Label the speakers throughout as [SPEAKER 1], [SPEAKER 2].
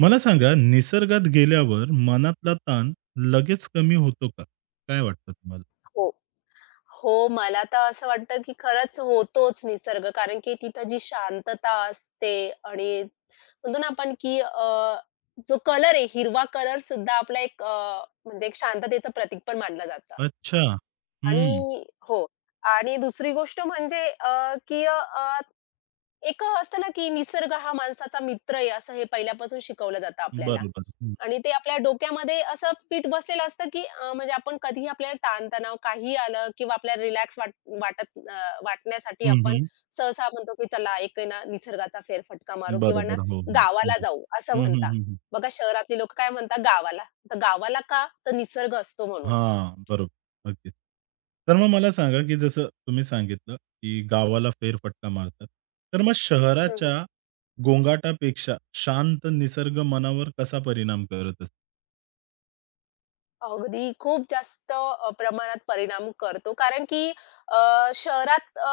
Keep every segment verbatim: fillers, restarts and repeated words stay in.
[SPEAKER 1] मला सांगा, निसर्गात गेल्यावर मनातला ताण लगेच कमी होतो का? काय वाटतं तुम्हाला?
[SPEAKER 2] हो. हो, मला तर असं वाटतं, की खरंच होतोच निसर्ग. कारण की तिथं जी शांतता असते आणि म्हणतो ना आपण, की अ, जो कलर आहे, हिरवा कलर सुद्धा आपला एक अ, म्हणजे एक शांततेचं प्रतीक पण मानलं जातं.
[SPEAKER 1] अच्छा.
[SPEAKER 2] आणि
[SPEAKER 1] हं.
[SPEAKER 2] हो. आणि दुसरी गोष्ट म्हणजे अ, की अ, एक अ, असतं ना, की निसर्ग हा माणसाचा मित्र आहे, असं हे पहिल्यापासून शिकवलं जातं आपल्याला
[SPEAKER 1] बरोबर. हं.
[SPEAKER 2] आणि ते आपल्या डोक्यामध्ये असं पीठ बसलेलं असतं, की अ, म्हणजे आपण कधीही आपल्याला ताणतणाव काहीही आलं किंवा आपल्याला रिलॅक्स वाट वाटत अ, वाटण्यासाठी
[SPEAKER 1] हं,
[SPEAKER 2] आपण
[SPEAKER 1] हं.
[SPEAKER 2] सहसा म्हणतो, की चला एक आहे ना निसर्गाचा फेरफटका मारू किंवा ना
[SPEAKER 1] बरोबर. हो, हो. हं,
[SPEAKER 2] गावाला
[SPEAKER 1] हं.
[SPEAKER 2] जाऊ असं
[SPEAKER 1] हं,
[SPEAKER 2] म्हणता.
[SPEAKER 1] हं, हं,
[SPEAKER 2] बघा शहरातली लोकं काय म्हणतात गावाला. तर गावाला का? तर निसर्ग असतो म्हणून.
[SPEAKER 1] बरोबर. अगदीच. तर मग मला सांगा, की जसं तुम्ही सांगितलं, की गावाला फेरफटका मारतात. तर मग शहराच्या
[SPEAKER 2] हं,
[SPEAKER 1] गोंगाटापेक्षा शांत निसर्ग मनावर कसा परिणाम करत असतो?
[SPEAKER 2] अगदी खूप जास्त अ, प्रमाणात परिणाम करतो. कारण की अ, शहरात अ,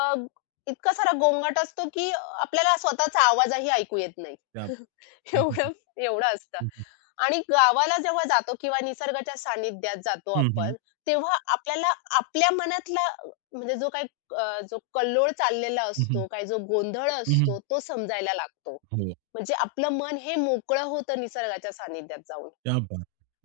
[SPEAKER 2] इतका सारा गोंगाट असतो की आपल्याला स्वतःचा आवाजही ऐकू येत नाही.
[SPEAKER 1] त्या हं, हं, हं.
[SPEAKER 2] एवढं एवढं असतं.
[SPEAKER 1] हं, हं.
[SPEAKER 2] आणि गावाला जेव्हा जातो किंवा निसर्गाच्या सानिध्यात जातो
[SPEAKER 1] हं,
[SPEAKER 2] आपण, तेव्हा आपल्याला आपल्या मनातला म्हणजे जो काही अ, जो कल्लोळ चाललेला
[SPEAKER 1] हं.
[SPEAKER 2] असतो, काही जो गोंधळ असतो, तो समजायला लागतो.
[SPEAKER 1] हो.
[SPEAKER 2] म्हणजे आपलं मन हे मोकळं होतं निसर्गाच्या सानिध्यात जाऊन.
[SPEAKER 1] क्या बात!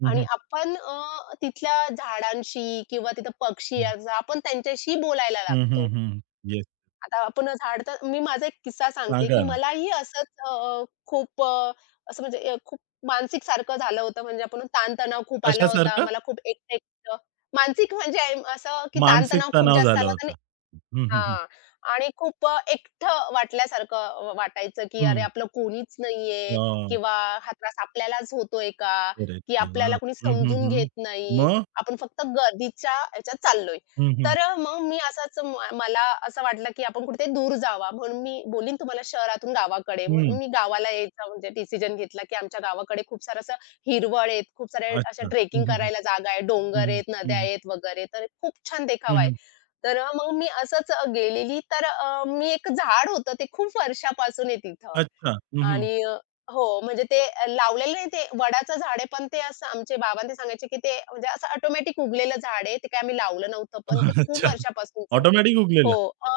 [SPEAKER 2] आणि आपण अ, तिथल्या झाडांशी किंवा तिथं पक्षी याचा आपण त्यांच्याशी बोलायला
[SPEAKER 1] हं, हं,
[SPEAKER 2] लागतो.
[SPEAKER 1] हं. येस.
[SPEAKER 2] आता आपण झाड तर मी माझा एक किस्सा सांगते, की
[SPEAKER 1] सांगा ना.
[SPEAKER 2] मलाही असंच अ, खूप अ, असं म्हणजे अ, खूप मानसिक सारखं झालं होतं. म्हणजे आपण ताणतणाव खूप आला होता.
[SPEAKER 1] कशासारखं?
[SPEAKER 2] मला खूप एकटं-एकटं मानसिक म्हणजे आय- असं, की
[SPEAKER 1] मानसिक
[SPEAKER 2] ताणतणाव खूप
[SPEAKER 1] तणाव
[SPEAKER 2] जास्त
[SPEAKER 1] झाला
[SPEAKER 2] आला
[SPEAKER 1] होता. हं, हं, हं.
[SPEAKER 2] हां. आणि खूप अ, एकटं वाटल्यासारखं वाटायचं, की अरे
[SPEAKER 1] हं.
[SPEAKER 2] आपलं कोणीच नाहीये
[SPEAKER 1] हां.
[SPEAKER 2] किंवा हा त्रास आपल्यालाच होतोय का?
[SPEAKER 1] अरे
[SPEAKER 2] की
[SPEAKER 1] देवा!
[SPEAKER 2] आपल्याला कोणी
[SPEAKER 1] हं, हं,
[SPEAKER 2] समजून
[SPEAKER 1] हं.
[SPEAKER 2] घेत नाही.
[SPEAKER 1] मग?
[SPEAKER 2] आपण फक्त गर्दीच्या ह्याच्यात चाललोय.
[SPEAKER 1] हं, हं.
[SPEAKER 2] तर अ, मग मी असंच म मला असं वाटलं, की आपण कुठेतरी दूर जावा. म्हणून मी बोलीन तुम्हाला शहरातून गावाकडे.
[SPEAKER 1] हं.
[SPEAKER 2] म्हणून मी गावाला यायचा म्हणजे डिसिजन घेतला, की आमच्या गावाकडे खूप सारं असं हिरवळ आहेत, खूप साऱ्या अशा
[SPEAKER 1] अच्छा. हं,
[SPEAKER 2] ट्रेकिंग
[SPEAKER 1] हं, हं.
[SPEAKER 2] करायला जागा आहे,
[SPEAKER 1] हं,
[SPEAKER 2] डोंगर
[SPEAKER 1] हं.
[SPEAKER 2] आहेत,
[SPEAKER 1] हं,
[SPEAKER 2] नद्या
[SPEAKER 1] हं.
[SPEAKER 2] आहेत वगैरे. तर खूप छान
[SPEAKER 1] हं,
[SPEAKER 2] देखावा आहे.
[SPEAKER 1] हं.
[SPEAKER 2] तर अ, मग मी असंच गेलेली तर अ, मी एक झाड होतं ते खूप वर्षापासून आहे तिथं
[SPEAKER 1] अच्छा. हं, हं.
[SPEAKER 2] आणि अ, हो, म्हणजे ते अ, लावलेलं नाही ते वडाचं झाड आहे, पण ते असं आमचे बाबा ते सांगायचे, की ते म्हणजे असं ऑटोमॅटिक उगलेलं झाड आहे. ते काय आम्ही लावलं नव्हतं, पण ते खूप
[SPEAKER 1] अच्छा.
[SPEAKER 2] वर्षापासूनचं आहे.
[SPEAKER 1] ऑटोमॅटिक
[SPEAKER 2] हो.
[SPEAKER 1] उगलेलं.
[SPEAKER 2] अ,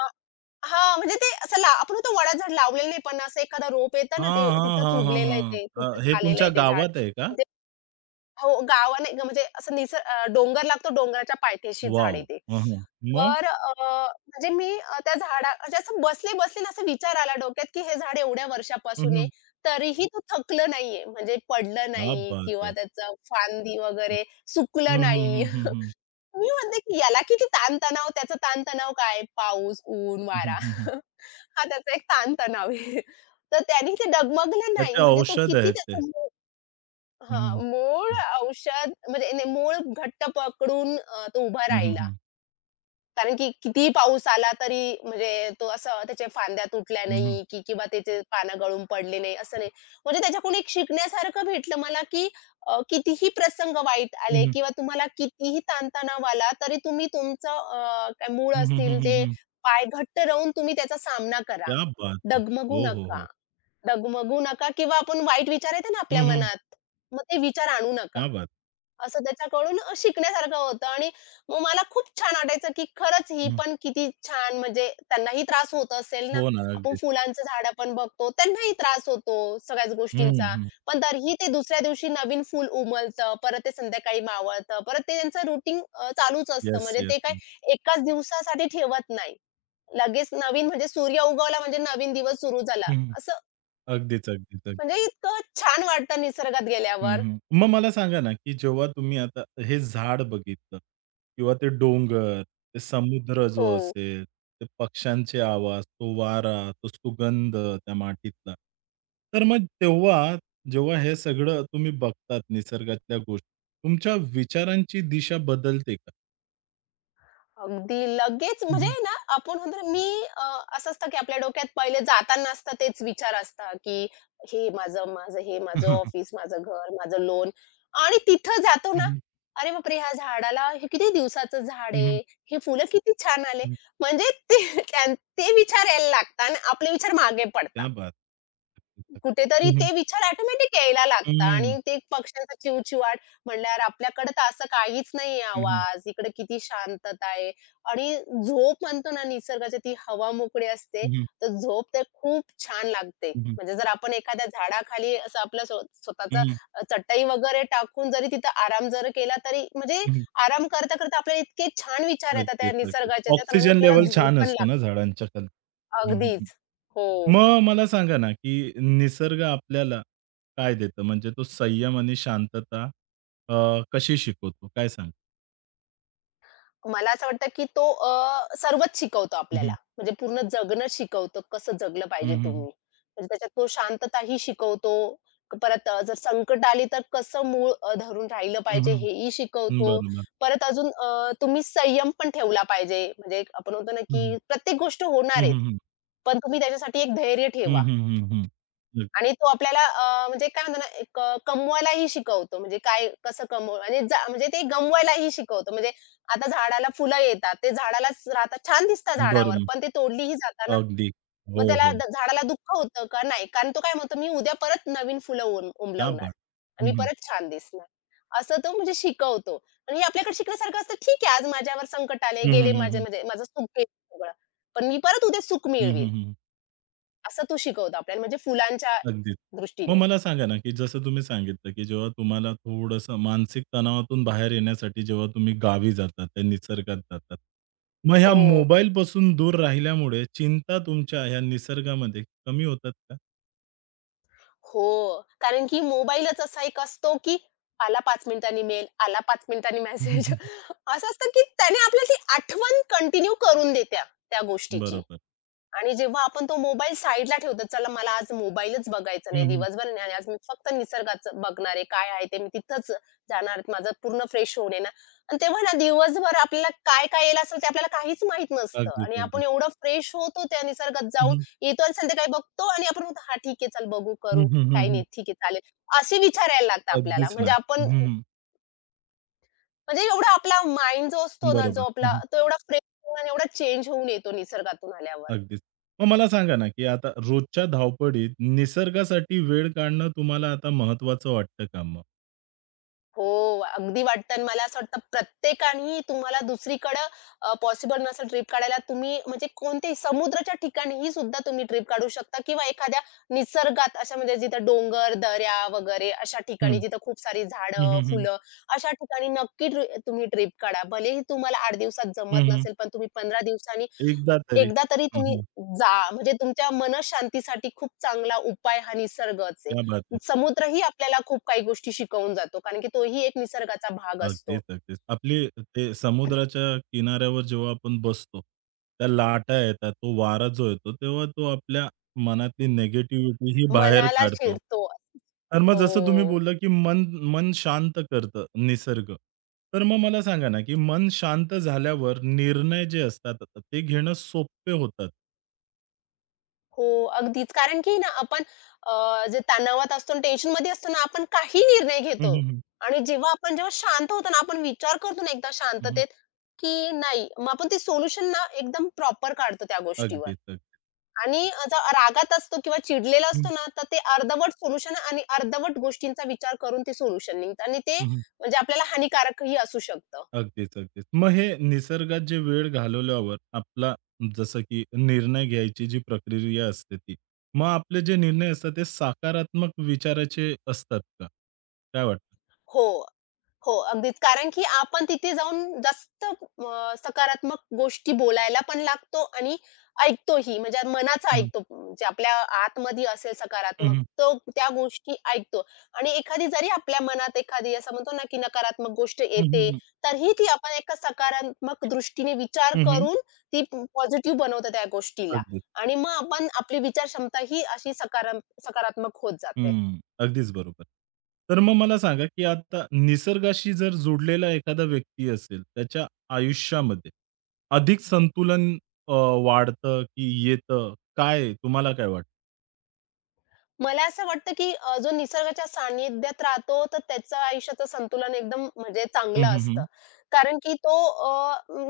[SPEAKER 2] हां, म्हणजे ते असं ला आपण म्हणतो वडाचं झाड लावलेलं नाही, पण असं एखादा रोप येतं ना, ते
[SPEAKER 1] हां, हां,
[SPEAKER 2] तिथंच
[SPEAKER 1] हां, हां,
[SPEAKER 2] उगलेलं आहे ते,
[SPEAKER 1] हां. अ,
[SPEAKER 2] तिथंच
[SPEAKER 1] हे
[SPEAKER 2] आलेलं
[SPEAKER 1] तुमच्या
[SPEAKER 2] आहे ते झाड.
[SPEAKER 1] गावात आहे का?
[SPEAKER 2] हो, गावाने म्हणजे असं निसर अ, डोंगर लागतो, डोंगराच्या पायथ्याशी झाड
[SPEAKER 1] वॉव!
[SPEAKER 2] आहे ते.
[SPEAKER 1] हं, हं. मग?
[SPEAKER 2] तर अ, म्हणजे मी अ, त्या झाडा म्हणजे असं बसले-बसले ना, असा विचार आला डोक्यात, की हे झाड एवढ्या
[SPEAKER 1] हं,
[SPEAKER 2] वर्षापासून आहे,
[SPEAKER 1] हं.
[SPEAKER 2] तरीही तो थकलं नाहीये. म्हणजे पडलं
[SPEAKER 1] क्या
[SPEAKER 2] नाही
[SPEAKER 1] बात
[SPEAKER 2] किंवा
[SPEAKER 1] है!
[SPEAKER 2] त्याचं फांदी वगैरे
[SPEAKER 1] हं,
[SPEAKER 2] सुकलं
[SPEAKER 1] हं,
[SPEAKER 2] नाही.
[SPEAKER 1] हं, हं, हं, हं.
[SPEAKER 2] मी म्हणते, की याला किती ताणतणाव, त्याचा ताणतणाव काय? पाऊस, ऊन,
[SPEAKER 1] हं, हं,
[SPEAKER 2] वारा
[SPEAKER 1] हं, हं.
[SPEAKER 2] हा त्याचा एक ताणतणाव आहे. तर त्याने ते डगमगलं नाही.
[SPEAKER 1] त्याचे
[SPEAKER 2] म्हणजे तो
[SPEAKER 1] औषध
[SPEAKER 2] किती
[SPEAKER 1] आहेत ते.
[SPEAKER 2] त्याचं
[SPEAKER 1] हं, हं.
[SPEAKER 2] हां, मूळ औषध म्हणजे नाही मूळ घट्ट पकडून अ, तो उभा
[SPEAKER 1] हं, हं,
[SPEAKER 2] राहिला.
[SPEAKER 1] हं.
[SPEAKER 2] कारण की कितीही पाऊस आला तरी म्हणजे तो असं त्याच्या फांद्या तुटल्या
[SPEAKER 1] हं, हं.
[SPEAKER 2] नाही की किंवा त्याचे पानं गळून पडले नाही, असं नाही. म्हणजे त्याच्याकडून एक शिकण्यासारखं भेटलं मला की अ, कितीही प्रसंग वाईट
[SPEAKER 1] हं,
[SPEAKER 2] आले
[SPEAKER 1] हं.
[SPEAKER 2] किंवा तुम्हाला कितीही ताणतणाव आला तरी तुम्ही तुमचं अ, काय मूळ
[SPEAKER 1] हं, हं, हं,
[SPEAKER 2] असतील
[SPEAKER 1] हं,
[SPEAKER 2] ते
[SPEAKER 1] हं.
[SPEAKER 2] पाय घट्ट राहून तुम्ही त्याचा सामना करा.
[SPEAKER 1] क्या बात है!
[SPEAKER 2] डगमगू
[SPEAKER 1] हो, हो,
[SPEAKER 2] नका.
[SPEAKER 1] हो.
[SPEAKER 2] डगमगू नका किंवा आपण वाईट विचार येतात ना
[SPEAKER 1] हं,
[SPEAKER 2] आपल्या
[SPEAKER 1] हं.
[SPEAKER 2] मनात, मग ते विचार आणू नका.
[SPEAKER 1] क्या बात!
[SPEAKER 2] असं त्याच्याकडून अ, शिकण्यासारखं होतं आणि मग मला खूप छान वाटायचं, की खरंच ही
[SPEAKER 1] आहे. हं.
[SPEAKER 2] पण किती छान म्हणजे त्यांनाही त्रास होत असेल ना.
[SPEAKER 1] हो ना,
[SPEAKER 2] आपण
[SPEAKER 1] अगदीच.
[SPEAKER 2] फुलांचं झाडं पण बघतो, त्यांनाही त्रास होतो सगळ्याच
[SPEAKER 1] हं,
[SPEAKER 2] गोष्टींचा.
[SPEAKER 1] हं.
[SPEAKER 2] पण तरीही ते दुसऱ्या दिवशी नवीन फूल उमलतं, परत ते संध्याकाळी मावळतं, परत ते त्यांचं रूटीन चालूच असतं.
[SPEAKER 1] येस,
[SPEAKER 2] म्हणजे
[SPEAKER 1] येस.
[SPEAKER 2] ते काय एकाच दिवसासाठी ठेवत नाही. लगेच नवीन म्हणजे सूर्य उगवला म्हणजे नवीन दिवस सुरू झाला,
[SPEAKER 1] हं, हं.
[SPEAKER 2] असं
[SPEAKER 1] अगदीच, अगदीच, अगदीच.
[SPEAKER 2] म्हणजे इतकं छान वाटतं निसर्गात
[SPEAKER 1] हं,
[SPEAKER 2] गेल्यावर.
[SPEAKER 1] हं. मग मला सांगा ना, की जेव्हा तुम्ही आता हे झाड बघितलं किंवा ते डोंगर, ते समुद्र
[SPEAKER 2] हो.
[SPEAKER 1] जो असेल, ते पक्ष्यांचे आवाज, तो वारा, तो सुगंध त्या मातीतला. तर मग तेव्हा, जेव्हा हे सगळं तुम्ही बघतात निसर्गातल्या गोष्टी, तुमच्या विचारांची दिशा बदलते का?
[SPEAKER 2] अगदी लगेच
[SPEAKER 1] हं,
[SPEAKER 2] म्हणजे
[SPEAKER 1] हं.
[SPEAKER 2] ना, आपण म्हणतो ना, मी अ, असं असतं की आपल्या डोक्यात पहिले जाताना असतं तेच विचार असतात, की हे माझं, माझं हे, माझं
[SPEAKER 1] Mhm.
[SPEAKER 2] ऑफिस, माझं घर, माझं लोन आणि तिथं जातो ना, अरे बापरे! ह्या झाडाला हे किती दिवसाचं झाड
[SPEAKER 1] Mhm.
[SPEAKER 2] आहे, हे फुलं किती छान आले.
[SPEAKER 1] Mhm.
[SPEAKER 2] म्हणजे ते त्यां ते विचार यायला लागतात आणि आपले विचार मागे
[SPEAKER 1] क्या
[SPEAKER 2] पडतात.
[SPEAKER 1] बात
[SPEAKER 2] कुठेतरी
[SPEAKER 1] है! हं,
[SPEAKER 2] ते
[SPEAKER 1] हं.
[SPEAKER 2] विचार ऑटोमॅटिक यायला
[SPEAKER 1] हं,
[SPEAKER 2] लागतात
[SPEAKER 1] हं.
[SPEAKER 2] आणि ते पक्ष्यांचा चिवचिवाट म्हणल्यावर आपल्याकडे तर असं काहीच नाहीये
[SPEAKER 1] हं, हं.
[SPEAKER 2] आवाज, इकडे किती शांतता आहे आणि झोप म्हणतो ना निसर्गाची ती हवा मोकळी असते, तर झोप ते खूप छान लागते. म्हणजे जर आपण एखाद्या झाडाखाली असं आपलं स्व स्वतःचा अ, चटई वगैरे टाकून जरी तिथं आराम जर केला तरी म्हणजे
[SPEAKER 1] हं, हं.
[SPEAKER 2] आराम करता-करता आपल्याला इतके छान विचार येतात त्या
[SPEAKER 1] अगदीच, अगदीच.
[SPEAKER 2] निसर्गाच्या, त्याच्यानं
[SPEAKER 1] ऑक्सिजन
[SPEAKER 2] आपल्याला
[SPEAKER 1] लेव्हल
[SPEAKER 2] झोप
[SPEAKER 1] छान
[SPEAKER 2] पण
[SPEAKER 1] असतो ना
[SPEAKER 2] लागते.
[SPEAKER 1] झाडांच्या खाली. हं, हं, हं.
[SPEAKER 2] अगदीच. हो.
[SPEAKER 1] मग मला सांगा ना, की निसर्ग आपल्याला काय देतं? म्हणजे तो संयम आणि शांतता अ, कशी शिकवतो? काय सांग?
[SPEAKER 2] मला असं वाटतं, की तो अ, सर्वच शिकवतो
[SPEAKER 1] हं, हं.
[SPEAKER 2] आपल्याला. म्हणजे पूर्ण जगणं शिकवतो, कसं जगलं
[SPEAKER 1] हं,
[SPEAKER 2] पाहिजे
[SPEAKER 1] हं, हं.
[SPEAKER 2] तुम्ही. म्हणजे त्याच्यात तो शांतताही शिकवतो. परत अ, जर संकट आली तर कसं मूळ अ, धरून राहिलं पाहिजे
[SPEAKER 1] हं,
[SPEAKER 2] हेही
[SPEAKER 1] हं.
[SPEAKER 2] शिकवतो.
[SPEAKER 1] बरोबर.
[SPEAKER 2] परत अजून अ, तुम्ही संयम पण ठेवला पाहिजे. म्हणजे एक आपण म्हणतो ना,
[SPEAKER 1] हं, हं.
[SPEAKER 2] की प्रत्येक गोष्ट
[SPEAKER 1] हं,
[SPEAKER 2] होणार आहेत.
[SPEAKER 1] हं, हं.
[SPEAKER 2] पण तुम्ही त्याच्यासाठी एक धैर्य
[SPEAKER 1] हं,
[SPEAKER 2] ठेवा.
[SPEAKER 1] हं, हं, हं. हं.
[SPEAKER 2] आणि तो आपल्याला अ, म्हणजे काय म्हणतो ना, एक अ, कमवायलाही शिकवतो. म्हणजे काय कसं कमव आणि जा म्हणजे ते गमवायलाही शिकवतो. म्हणजे आता झाडाला फुलं येतात, ते झाडालाच राहतात. छान दिसतात झाडावर,
[SPEAKER 1] बरोबर.
[SPEAKER 2] पण ते तोडलीही जातात ना.
[SPEAKER 1] अगदी. हो,
[SPEAKER 2] मग त्याला
[SPEAKER 1] हो.
[SPEAKER 2] द झाडाला दुःख होतं का? नाही. कारण तो काय म्हणतो, "मी उद्या परत नवीन फुलं उम
[SPEAKER 1] क्या
[SPEAKER 2] उमलवणार
[SPEAKER 1] बात!
[SPEAKER 2] आणि मी
[SPEAKER 1] हं, हं.
[SPEAKER 2] परत छान दिसणार." असं तो म्हणजे शिकवतो आणि हे आपल्याकडे शिकण्यासारखं असतं. ठीक आहे, आज माझ्यावर संकट आले,
[SPEAKER 1] हं,
[SPEAKER 2] गेले
[SPEAKER 1] हं, हं,
[SPEAKER 2] माझे
[SPEAKER 1] हं.
[SPEAKER 2] म्हणजे माझं सुख गेलं सगळं. पण मी परत उद्या सुख
[SPEAKER 1] हं,
[SPEAKER 2] मिळवीन.
[SPEAKER 1] हं, हं.
[SPEAKER 2] असं तो शिकवतो आपल्याला म्हणजे फुलांच्या
[SPEAKER 1] अगदीच. मग
[SPEAKER 2] दृष्टीने.
[SPEAKER 1] मला सांगा ना, की जसं तुम्ही सांगितलं, की जेव्हा तुम्हाला थोडंसं मानसिक तणावातून बाहेर येण्यासाठी जेव्हा तुम्ही गावी जातात, त्या निसर्गात जातात. मग ह्या
[SPEAKER 2] हो.
[SPEAKER 1] मोबाईलपासून दूर राहिल्यामुळे चिंता तुमच्या ह्या निसर्गामध्ये कमी होतात का?
[SPEAKER 2] हो. कारण की मोबाईलच असा एक असतो, की आला पाच मिनिटांनी मेल, आला पाच मिनिटांनी
[SPEAKER 1] हं,
[SPEAKER 2] मेसेज
[SPEAKER 1] हं.
[SPEAKER 2] असं असतं, की त्याने आपल्याला ती आठवण कंटिन्यू करून देत्या त्या गोष्टीची.
[SPEAKER 1] बरोबर.
[SPEAKER 2] आणि जेव्हा आपण तो मोबाईल साईडला ठेवतो, चला मला आज मोबाईलच बघायचा नाही
[SPEAKER 1] हं, हं.
[SPEAKER 2] दिवसभर आणि आज मी फक्त निसर्गाचं बघणार आहे, काय आहे ते मी तिथंच जाणार आहे. माझं पूर्ण फ्रेश होऊन आहे ना आणि तेव्हा ना दिवसभर आपल्याला काय-काय येईल असेल ते आपल्याला काहीच माहीत नसतं
[SPEAKER 1] अगदीच,
[SPEAKER 2] आणि आपण
[SPEAKER 1] अगदीच.
[SPEAKER 2] एवढं फ्रेश होतो त्या निसर्गात
[SPEAKER 1] हं,
[SPEAKER 2] जाऊन,
[SPEAKER 1] हं.
[SPEAKER 2] येतो आणि संध्याकाळी बघतो आणि आपण म्हणतो, "हां, ठीक आहे, चल बघू,
[SPEAKER 1] हं,
[SPEAKER 2] करू,
[SPEAKER 1] हं,
[SPEAKER 2] काही
[SPEAKER 1] हं,
[SPEAKER 2] नाही, ठीक आहे, चालेल." असे विचार यायला लागतात आपल्याला.
[SPEAKER 1] अगदीच
[SPEAKER 2] म्हणजे
[SPEAKER 1] ना.
[SPEAKER 2] आपण
[SPEAKER 1] हं, हं.
[SPEAKER 2] म्हणजे एवढा आपला माइंड जो असतो ना, जो
[SPEAKER 1] बरोबर. हं,
[SPEAKER 2] आपला
[SPEAKER 1] हं.
[SPEAKER 2] तो एवढा फ्रेश होऊन आणि एवढा चेंज होऊन येतो निसर्गातून आल्यावर.
[SPEAKER 1] अगदीच. मग मला सांगा ना, की आता रोजच्या धावपळीत निसर्गासाठी वेळ काढणं तुम्हाला आता महत्त्वाचं वाटतं का मग?
[SPEAKER 2] हो, अगदी वाटतं आणि मला असं वाटतं प्रत्येकाने तुम्हाला दुसरीकडं अ, पॉसिबल नसेल ट्रिप काढायला, तुम्ही म्हणजे कोणत्याही समुद्राच्या ठिकाणीही सुद्धा तुम्ही ट्रिप काढू शकता किंवा एखाद्या निसर्गात अशा म्हणजे जिथं डोंगर, दऱ्या वगैरे अशा ठिकाणी जिथं खूप सारी
[SPEAKER 1] हं,
[SPEAKER 2] झाडं,
[SPEAKER 1] हं, हं.
[SPEAKER 2] फुलं अशा ठिकाणी नक्की ट्रि तुम्ही ट्रिप काढा. भलेही तुम्हाला आठ दिवसात
[SPEAKER 1] हं,
[SPEAKER 2] जमत
[SPEAKER 1] हं.
[SPEAKER 2] नसेल, पण तुम्ही पंधरा दिवसांनी
[SPEAKER 1] एकदा तरी.
[SPEAKER 2] एकदा तरी
[SPEAKER 1] हं,
[SPEAKER 2] तुम्ही
[SPEAKER 1] हं.
[SPEAKER 2] जा. म्हणजे तुमच्या मनःशांतीसाठी खूप चांगला उपाय हा निसर्गच आहे.
[SPEAKER 1] क्या बात है!
[SPEAKER 2] समुद्रही आपल्याला खूप काही गोष्टी शिकवून जातो. कारण की तोही एक निसर्गाचा भाग
[SPEAKER 1] अगदीच,
[SPEAKER 2] असतो.
[SPEAKER 1] अगदीच. आपली ते समुद्राच्या किनाऱ्यावर जेव्हा आपण बसतो, त्या लाटा येतात, तो वारा जो येतो, तेव्हा तो आपल्या मनातली निगेटिव्हिटी ही बाहेर
[SPEAKER 2] मनाला
[SPEAKER 1] काढतो.
[SPEAKER 2] चिरतो.
[SPEAKER 1] तर मग
[SPEAKER 2] हो.
[SPEAKER 1] जसं तुम्ही बोलला, की मन मन शांत करतं निसर्ग. तर मग मला सांगा ना, की मन शांत झाल्यावर निर्णय जे असतात, ते घेणं सोपे होतात.
[SPEAKER 2] हो, अगदीच. कारण की ना आपण अ, जे तणावात असतो आणि टेन्शनमध्ये असतो ना, आपण काही निर्णय
[SPEAKER 1] हं,
[SPEAKER 2] घेतो
[SPEAKER 1] हं, हं.
[SPEAKER 2] आणि जेव्हा आपण जेव्हा शांत होतो ना, आपण विचार करतो ना एकदा
[SPEAKER 1] हं, हं.
[SPEAKER 2] शांततेत, की नाही मग आपण ते सोल्युशन ना एकदम प्रॉपर काढतो त्या गोष्टीवर.
[SPEAKER 1] अगदीच, अगदीच.
[SPEAKER 2] आणि अ, जो रागात असतो किंवा चिडलेला असतो
[SPEAKER 1] हं,
[SPEAKER 2] ना, तर ते अर्धवट सोल्युशन आणि अर्धवट गोष्टींचा विचार करून ते सोल्युशन निघतं आणि ते
[SPEAKER 1] हं, हं.
[SPEAKER 2] म्हणजे आपल्याला हानिकारकही असू शकतं.
[SPEAKER 1] अगदीच, अगदीच. मग हे निसर्गात जे वेळ घालवल्यावर आपला जसं की निर्णय घ्यायची जी प्रक्रिया असते ती. मग आपले जे निर्णय असतात ते सकारात्मक विचाराचे असतात का? काय वाटतं?
[SPEAKER 2] हो. हो, अगदीच. कारण की आपण तिथे जाऊन जास्त अ, सकारात्मक गोष्टी बोलायला पण लागतो आणि ऐकतोही. म्हणजे मनाचं
[SPEAKER 1] हं,
[SPEAKER 2] ऐकतो. म्हणजे आपल्या आतमध्ये असेल
[SPEAKER 1] हं,
[SPEAKER 2] सकारात्मक,
[SPEAKER 1] हं.
[SPEAKER 2] तो त्या गोष्टी ऐकतो. आणि एखादी जरी आपल्या मनात एखादी असं म्हणतो ना, की नकारात्मक गोष्ट
[SPEAKER 1] हं,
[SPEAKER 2] येते,
[SPEAKER 1] हं,
[SPEAKER 2] तरीही ती आपण एका सकारात्मक दृष्टीने विचार करून ती पॉझिटिव्ह बनवतो त्या गोष्टीला.
[SPEAKER 1] अगदीच.
[SPEAKER 2] आणि मग आपण आपली विचारक्षमता ही अशी सकाराम सकारात्मक होत जाते.
[SPEAKER 1] हं. अगदीच बरोबर. तर मग मला सांगा, की आता निसर्गाशी जर जोडलेला एखादा व्यक्ती असेल, त्याच्या आयुष्यामध्ये अधिक संतुलन अ, वाढतं की येतं? काय तुम्हाला काय वाटतं?
[SPEAKER 2] मला असं वाटतं, की अ, जो निसर्गाच्या सानिध्यात राहतो, तर त्याचं आयुष्याचं संतुलन एकदम म्हणजे
[SPEAKER 1] हं,
[SPEAKER 2] चांगलं
[SPEAKER 1] हं, हं.
[SPEAKER 2] असतं. कारण की तो अ,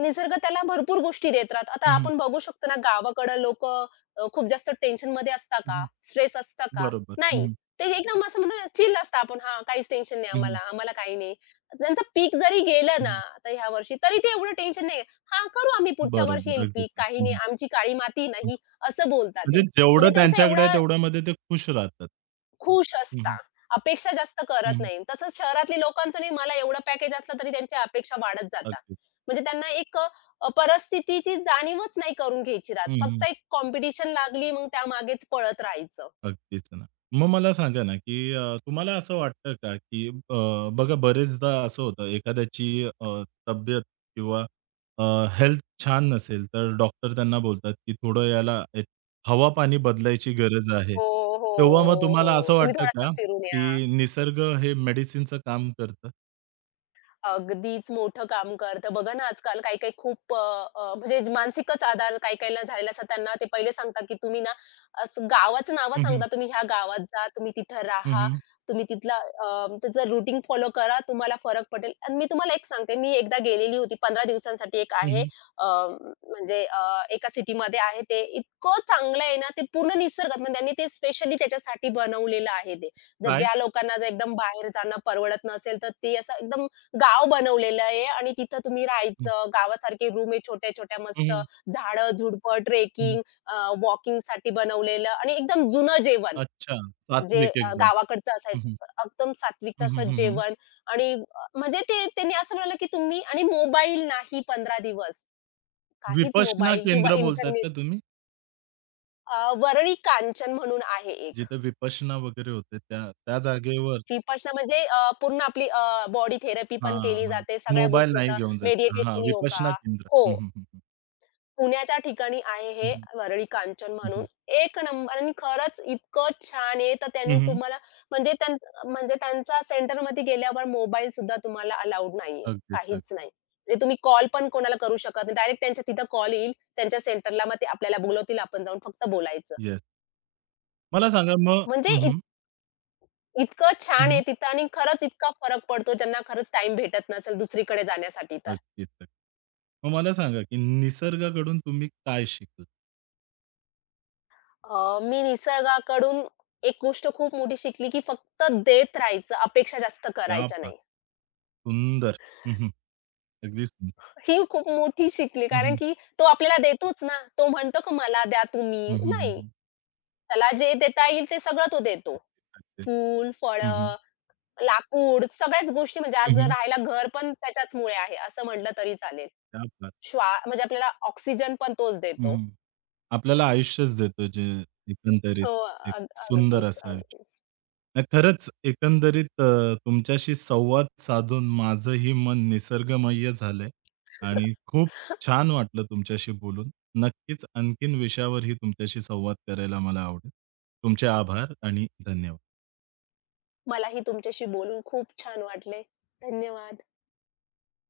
[SPEAKER 2] निसर्ग त्याला भरपूर गोष्टी देत राहतो. आता
[SPEAKER 1] हं, हं.
[SPEAKER 2] आपण बघू शकतो ना, गावाकडं लोक अ, खूप जास्त टेन्शनमध्ये असतात का? स्ट्रेस असतं का?
[SPEAKER 1] बरोबर. हं,
[SPEAKER 2] नाही.
[SPEAKER 1] हं.
[SPEAKER 2] ते एकदम असं म्हणतो ना, चिल असतं आपण. हां, काहीच टेन्शन नाही
[SPEAKER 1] हं, हं.
[SPEAKER 2] आम्हाला, आम्हाला काही नाही. त्यांचं पीक जरी गेलं
[SPEAKER 1] हं,
[SPEAKER 2] ना,
[SPEAKER 1] हं.
[SPEAKER 2] आता ह्या वर्षी, तरी ते एवढं टेन्शन नाही. हां, करू आम्ही पुढच्या वर्षी
[SPEAKER 1] बरोबर.
[SPEAKER 2] येईल
[SPEAKER 1] अगदीच
[SPEAKER 2] पीक,
[SPEAKER 1] ना.
[SPEAKER 2] काही
[SPEAKER 1] हं,
[SPEAKER 2] नाही,
[SPEAKER 1] हं.
[SPEAKER 2] आमची काळी माती नाही, असं बोलतात
[SPEAKER 1] म्हणजे
[SPEAKER 2] ते.
[SPEAKER 1] जेवढं
[SPEAKER 2] म्हणजे त्यांचा
[SPEAKER 1] त्यांच्याकडे आहे
[SPEAKER 2] एवढा
[SPEAKER 1] तेवढ्यामध्ये ते खुश राहतात.
[SPEAKER 2] खुश
[SPEAKER 1] हं,
[SPEAKER 2] असता.
[SPEAKER 1] हं.
[SPEAKER 2] अपेक्षा जास्त
[SPEAKER 1] हं,
[SPEAKER 2] करत
[SPEAKER 1] हं.
[SPEAKER 2] नाही. तसंच शहरातली लोकांचं नाही मला एवढं पॅकेज असलं तरी त्यांच्या अपेक्षा वाढत जातात. म्हणजे त्यांना एक अ, परिस्थितीची जाणीवच नाही करून घ्यायची
[SPEAKER 1] हं,
[SPEAKER 2] राहत.
[SPEAKER 1] हं.
[SPEAKER 2] फक्त एक कॉम्पिटिशन लागली मग त्यामागेच पळत राहायचं.
[SPEAKER 1] अगदीच ना. मग मला सांगा ना, की अ, तुम्हाला असं वाटतं का, की अ, बघा बरेचदा असं होतं एखाद्याची अ, तब्येत किंवा अ, हेल्थ छान नसेल तर डॉक्टर त्यांना बोलतात, की थोडं याला एक हवा-पाणी बदलायची गरज आहे.
[SPEAKER 2] हो, हो,
[SPEAKER 1] तेव्हा मग
[SPEAKER 2] हो,
[SPEAKER 1] तुम्हाला
[SPEAKER 2] हो.
[SPEAKER 1] असं
[SPEAKER 2] तुम्ही
[SPEAKER 1] वाटतं
[SPEAKER 2] थोडासा
[SPEAKER 1] का,
[SPEAKER 2] फिरून या.
[SPEAKER 1] की निसर्ग हे मेडिसिनचं काम करतं?
[SPEAKER 2] अगदीच मोठं काम कर. तर बघा ना आजकाल काही-काही खूप अ, अ, म्हणजे मानसिकच आधार काही-काहींना झालेला असतात. त्यांना ते पहिले सांगतात, की तुम्ही ना असं गावाचं नावं
[SPEAKER 1] हं, हं.
[SPEAKER 2] सांगता, "तुम्ही ह्या गावात जा, तुम्ही तिथं
[SPEAKER 1] हं,
[SPEAKER 2] राहा,
[SPEAKER 1] हं.
[SPEAKER 2] तुम्ही तिथला अ, त्याचं रुटीन फॉलो करा, तुम्हाला फरक पडेल." आणि मी तुम्हाला एक सांगते, मी एकदा गेलेली होती पंधरा दिवसांसाठी एक
[SPEAKER 1] हं,
[SPEAKER 2] आहे
[SPEAKER 1] हं.
[SPEAKER 2] अ, म्हणजे अ, एका सिटीमध्ये आहे ते. इतकं चांगलं आहे ना, ते पूर्ण निसर्गात म्हणजे त्यांनी ते स्पेशली त्याच्यासाठी बनवलेलं आहे ते. जर
[SPEAKER 1] काय?
[SPEAKER 2] ज्या लोकांना जर एकदम बाहेर जाणं परवडत नसेल, तर ते असं एकदम गाव बनवलेलं आहे आणि तिथं तुम्ही
[SPEAKER 1] हं,
[SPEAKER 2] राहायचं. गावासारखे रूम आहे छोट्या-छोट्या
[SPEAKER 1] हं,
[SPEAKER 2] मस्त.
[SPEAKER 1] हं,
[SPEAKER 2] झाडं, झुडपं, ट्रेकिंग अ, वॉकिंगसाठी बनवलेलं आणि एकदम जुनं जेवण
[SPEAKER 1] अच्छा,
[SPEAKER 2] जे
[SPEAKER 1] सात्विक
[SPEAKER 2] अ,
[SPEAKER 1] एकदम.
[SPEAKER 2] गावाकडचं
[SPEAKER 1] हं,
[SPEAKER 2] असायचं.
[SPEAKER 1] हं.
[SPEAKER 2] एकदम सात्विक
[SPEAKER 1] हं, हं,
[SPEAKER 2] असं
[SPEAKER 1] हं, हं.
[SPEAKER 2] जेवण आणि अ, म्हणजे ते त्यांनी असं म्हणालं, की तुम्ही आणि मोबाईल नाही पंधरा दिवस. काहीच
[SPEAKER 1] विपश्यना
[SPEAKER 2] मोबाईल किंवा
[SPEAKER 1] केंद्र बोलतायत
[SPEAKER 2] इंटरनेट.
[SPEAKER 1] का तुम्ही?
[SPEAKER 2] अ, वरळी कांचन म्हणून आहे एक.
[SPEAKER 1] जिथे विपश्यना वगैरे होते त्या त्या जागेवर
[SPEAKER 2] विपश्यना म्हणजे अ, पूर्ण आपली बॉडी थेरपी
[SPEAKER 1] हां,
[SPEAKER 2] पण केली
[SPEAKER 1] हां.
[SPEAKER 2] जाते. सगळ्या
[SPEAKER 1] मोबाईल
[SPEAKER 2] गोष्टी
[SPEAKER 1] नाही
[SPEAKER 2] होतात.
[SPEAKER 1] घेऊन जायचा. हां,
[SPEAKER 2] मेडिटेशन, योगा.
[SPEAKER 1] विपश्यना केंद्र.
[SPEAKER 2] हो.
[SPEAKER 1] हं, हं, हं.
[SPEAKER 2] पुण्याच्या ठिकाणी आहे
[SPEAKER 1] हं,
[SPEAKER 2] हे
[SPEAKER 1] हं.
[SPEAKER 2] वरळी कांचन
[SPEAKER 1] हं, हं.
[SPEAKER 2] म्हणून. एक नंबर आणि खरंच इतकं छान आहे. तर
[SPEAKER 1] हं,
[SPEAKER 2] त्यांनी
[SPEAKER 1] हं.
[SPEAKER 2] तुम्हाला म्हणजे त्यां म्हणजे त्यांच्या सेंटरमध्ये गेल्यावर मोबाईलसुद्धा तुम्हाला अलाउड नाहीये.
[SPEAKER 1] अगदीच, अगदीच.
[SPEAKER 2] काहीच नाही. म्हणजे तुम्ही कॉल पण कोणाला करू शकत नाही. डायरेक्ट त्यांच्या तिथं कॉल येईल. त्यांच्या सेंटरला मग ते आपल्याला बोलवतील. आपण जाऊन फक्त बोलायचं.
[SPEAKER 1] येस. मला सांगा मग
[SPEAKER 2] म्हणजे
[SPEAKER 1] हं,
[SPEAKER 2] इत
[SPEAKER 1] हं.
[SPEAKER 2] इतकं छान
[SPEAKER 1] हं,
[SPEAKER 2] आहे
[SPEAKER 1] हं.
[SPEAKER 2] तिथं आणि खरंच इतका फरक पडतो ज्यांना खरंच टाईम भेटत नसेल दुसरीकडे जाण्यासाठी तर.
[SPEAKER 1] अगदीच, अगदीच. मग मला सांगा, की निसर्गाकडून तुम्ही काय शिकलात?
[SPEAKER 2] अ, मी निसर्गाकडून एक गोष्ट खूप मोठी शिकली, की फक्त देत राहायचं, अपेक्षा जास्त
[SPEAKER 1] क्या
[SPEAKER 2] करायच्या
[SPEAKER 1] बात!
[SPEAKER 2] नाही.
[SPEAKER 1] सुंदर. हं, हं. अगदी सुंदर.
[SPEAKER 2] ही खूप मोठी शिकली,
[SPEAKER 1] हं,
[SPEAKER 2] कारण
[SPEAKER 1] हं.
[SPEAKER 2] की तो आपल्याला देतोच ना. तो म्हणतो की मला द्या
[SPEAKER 1] हं,
[SPEAKER 2] तुम्ही.
[SPEAKER 1] हं, हं,
[SPEAKER 2] नाही,
[SPEAKER 1] हं.
[SPEAKER 2] त्याला जे देता येईल ते सगळं तो देतो.
[SPEAKER 1] नक्कीच, नक्कीच.
[SPEAKER 2] फूल,
[SPEAKER 1] हं, हं.
[SPEAKER 2] फळं, लाकूड सगळ्याच गोष्टी म्हणजे
[SPEAKER 1] हं,
[SPEAKER 2] आज
[SPEAKER 1] हं.
[SPEAKER 2] राहायला घर पण त्याच्याचमुळे आहे, असं म्हटलं तरी चालेल.
[SPEAKER 1] क्या बात!
[SPEAKER 2] श्वा म्हणजे आपल्याला ऑक्सिजन पण तोच
[SPEAKER 1] हं,
[SPEAKER 2] देतो.
[SPEAKER 1] हं. आपल्याला आयुष्यच देतो जे एकंदरीत
[SPEAKER 2] हो,
[SPEAKER 1] एक
[SPEAKER 2] अग
[SPEAKER 1] सुंदर
[SPEAKER 2] अगदीच,
[SPEAKER 1] असं आयुष्य.
[SPEAKER 2] अगदीच.
[SPEAKER 1] नाही खरंच एकंदरीत अ, तुमच्याशी संवाद साधून माझंही मन निसर्गमय झालंय आणि खूप छान वाटलं तुमच्याशी बोलून. नक्कीच आणखीन विषयावरही तुमच्याशी संवाद करायला मला आवडेल. तुमचे आभार आणि धन्यवाद.
[SPEAKER 2] मलाही तुमच्याशी बोलून खूप छान वाटले. धन्यवाद.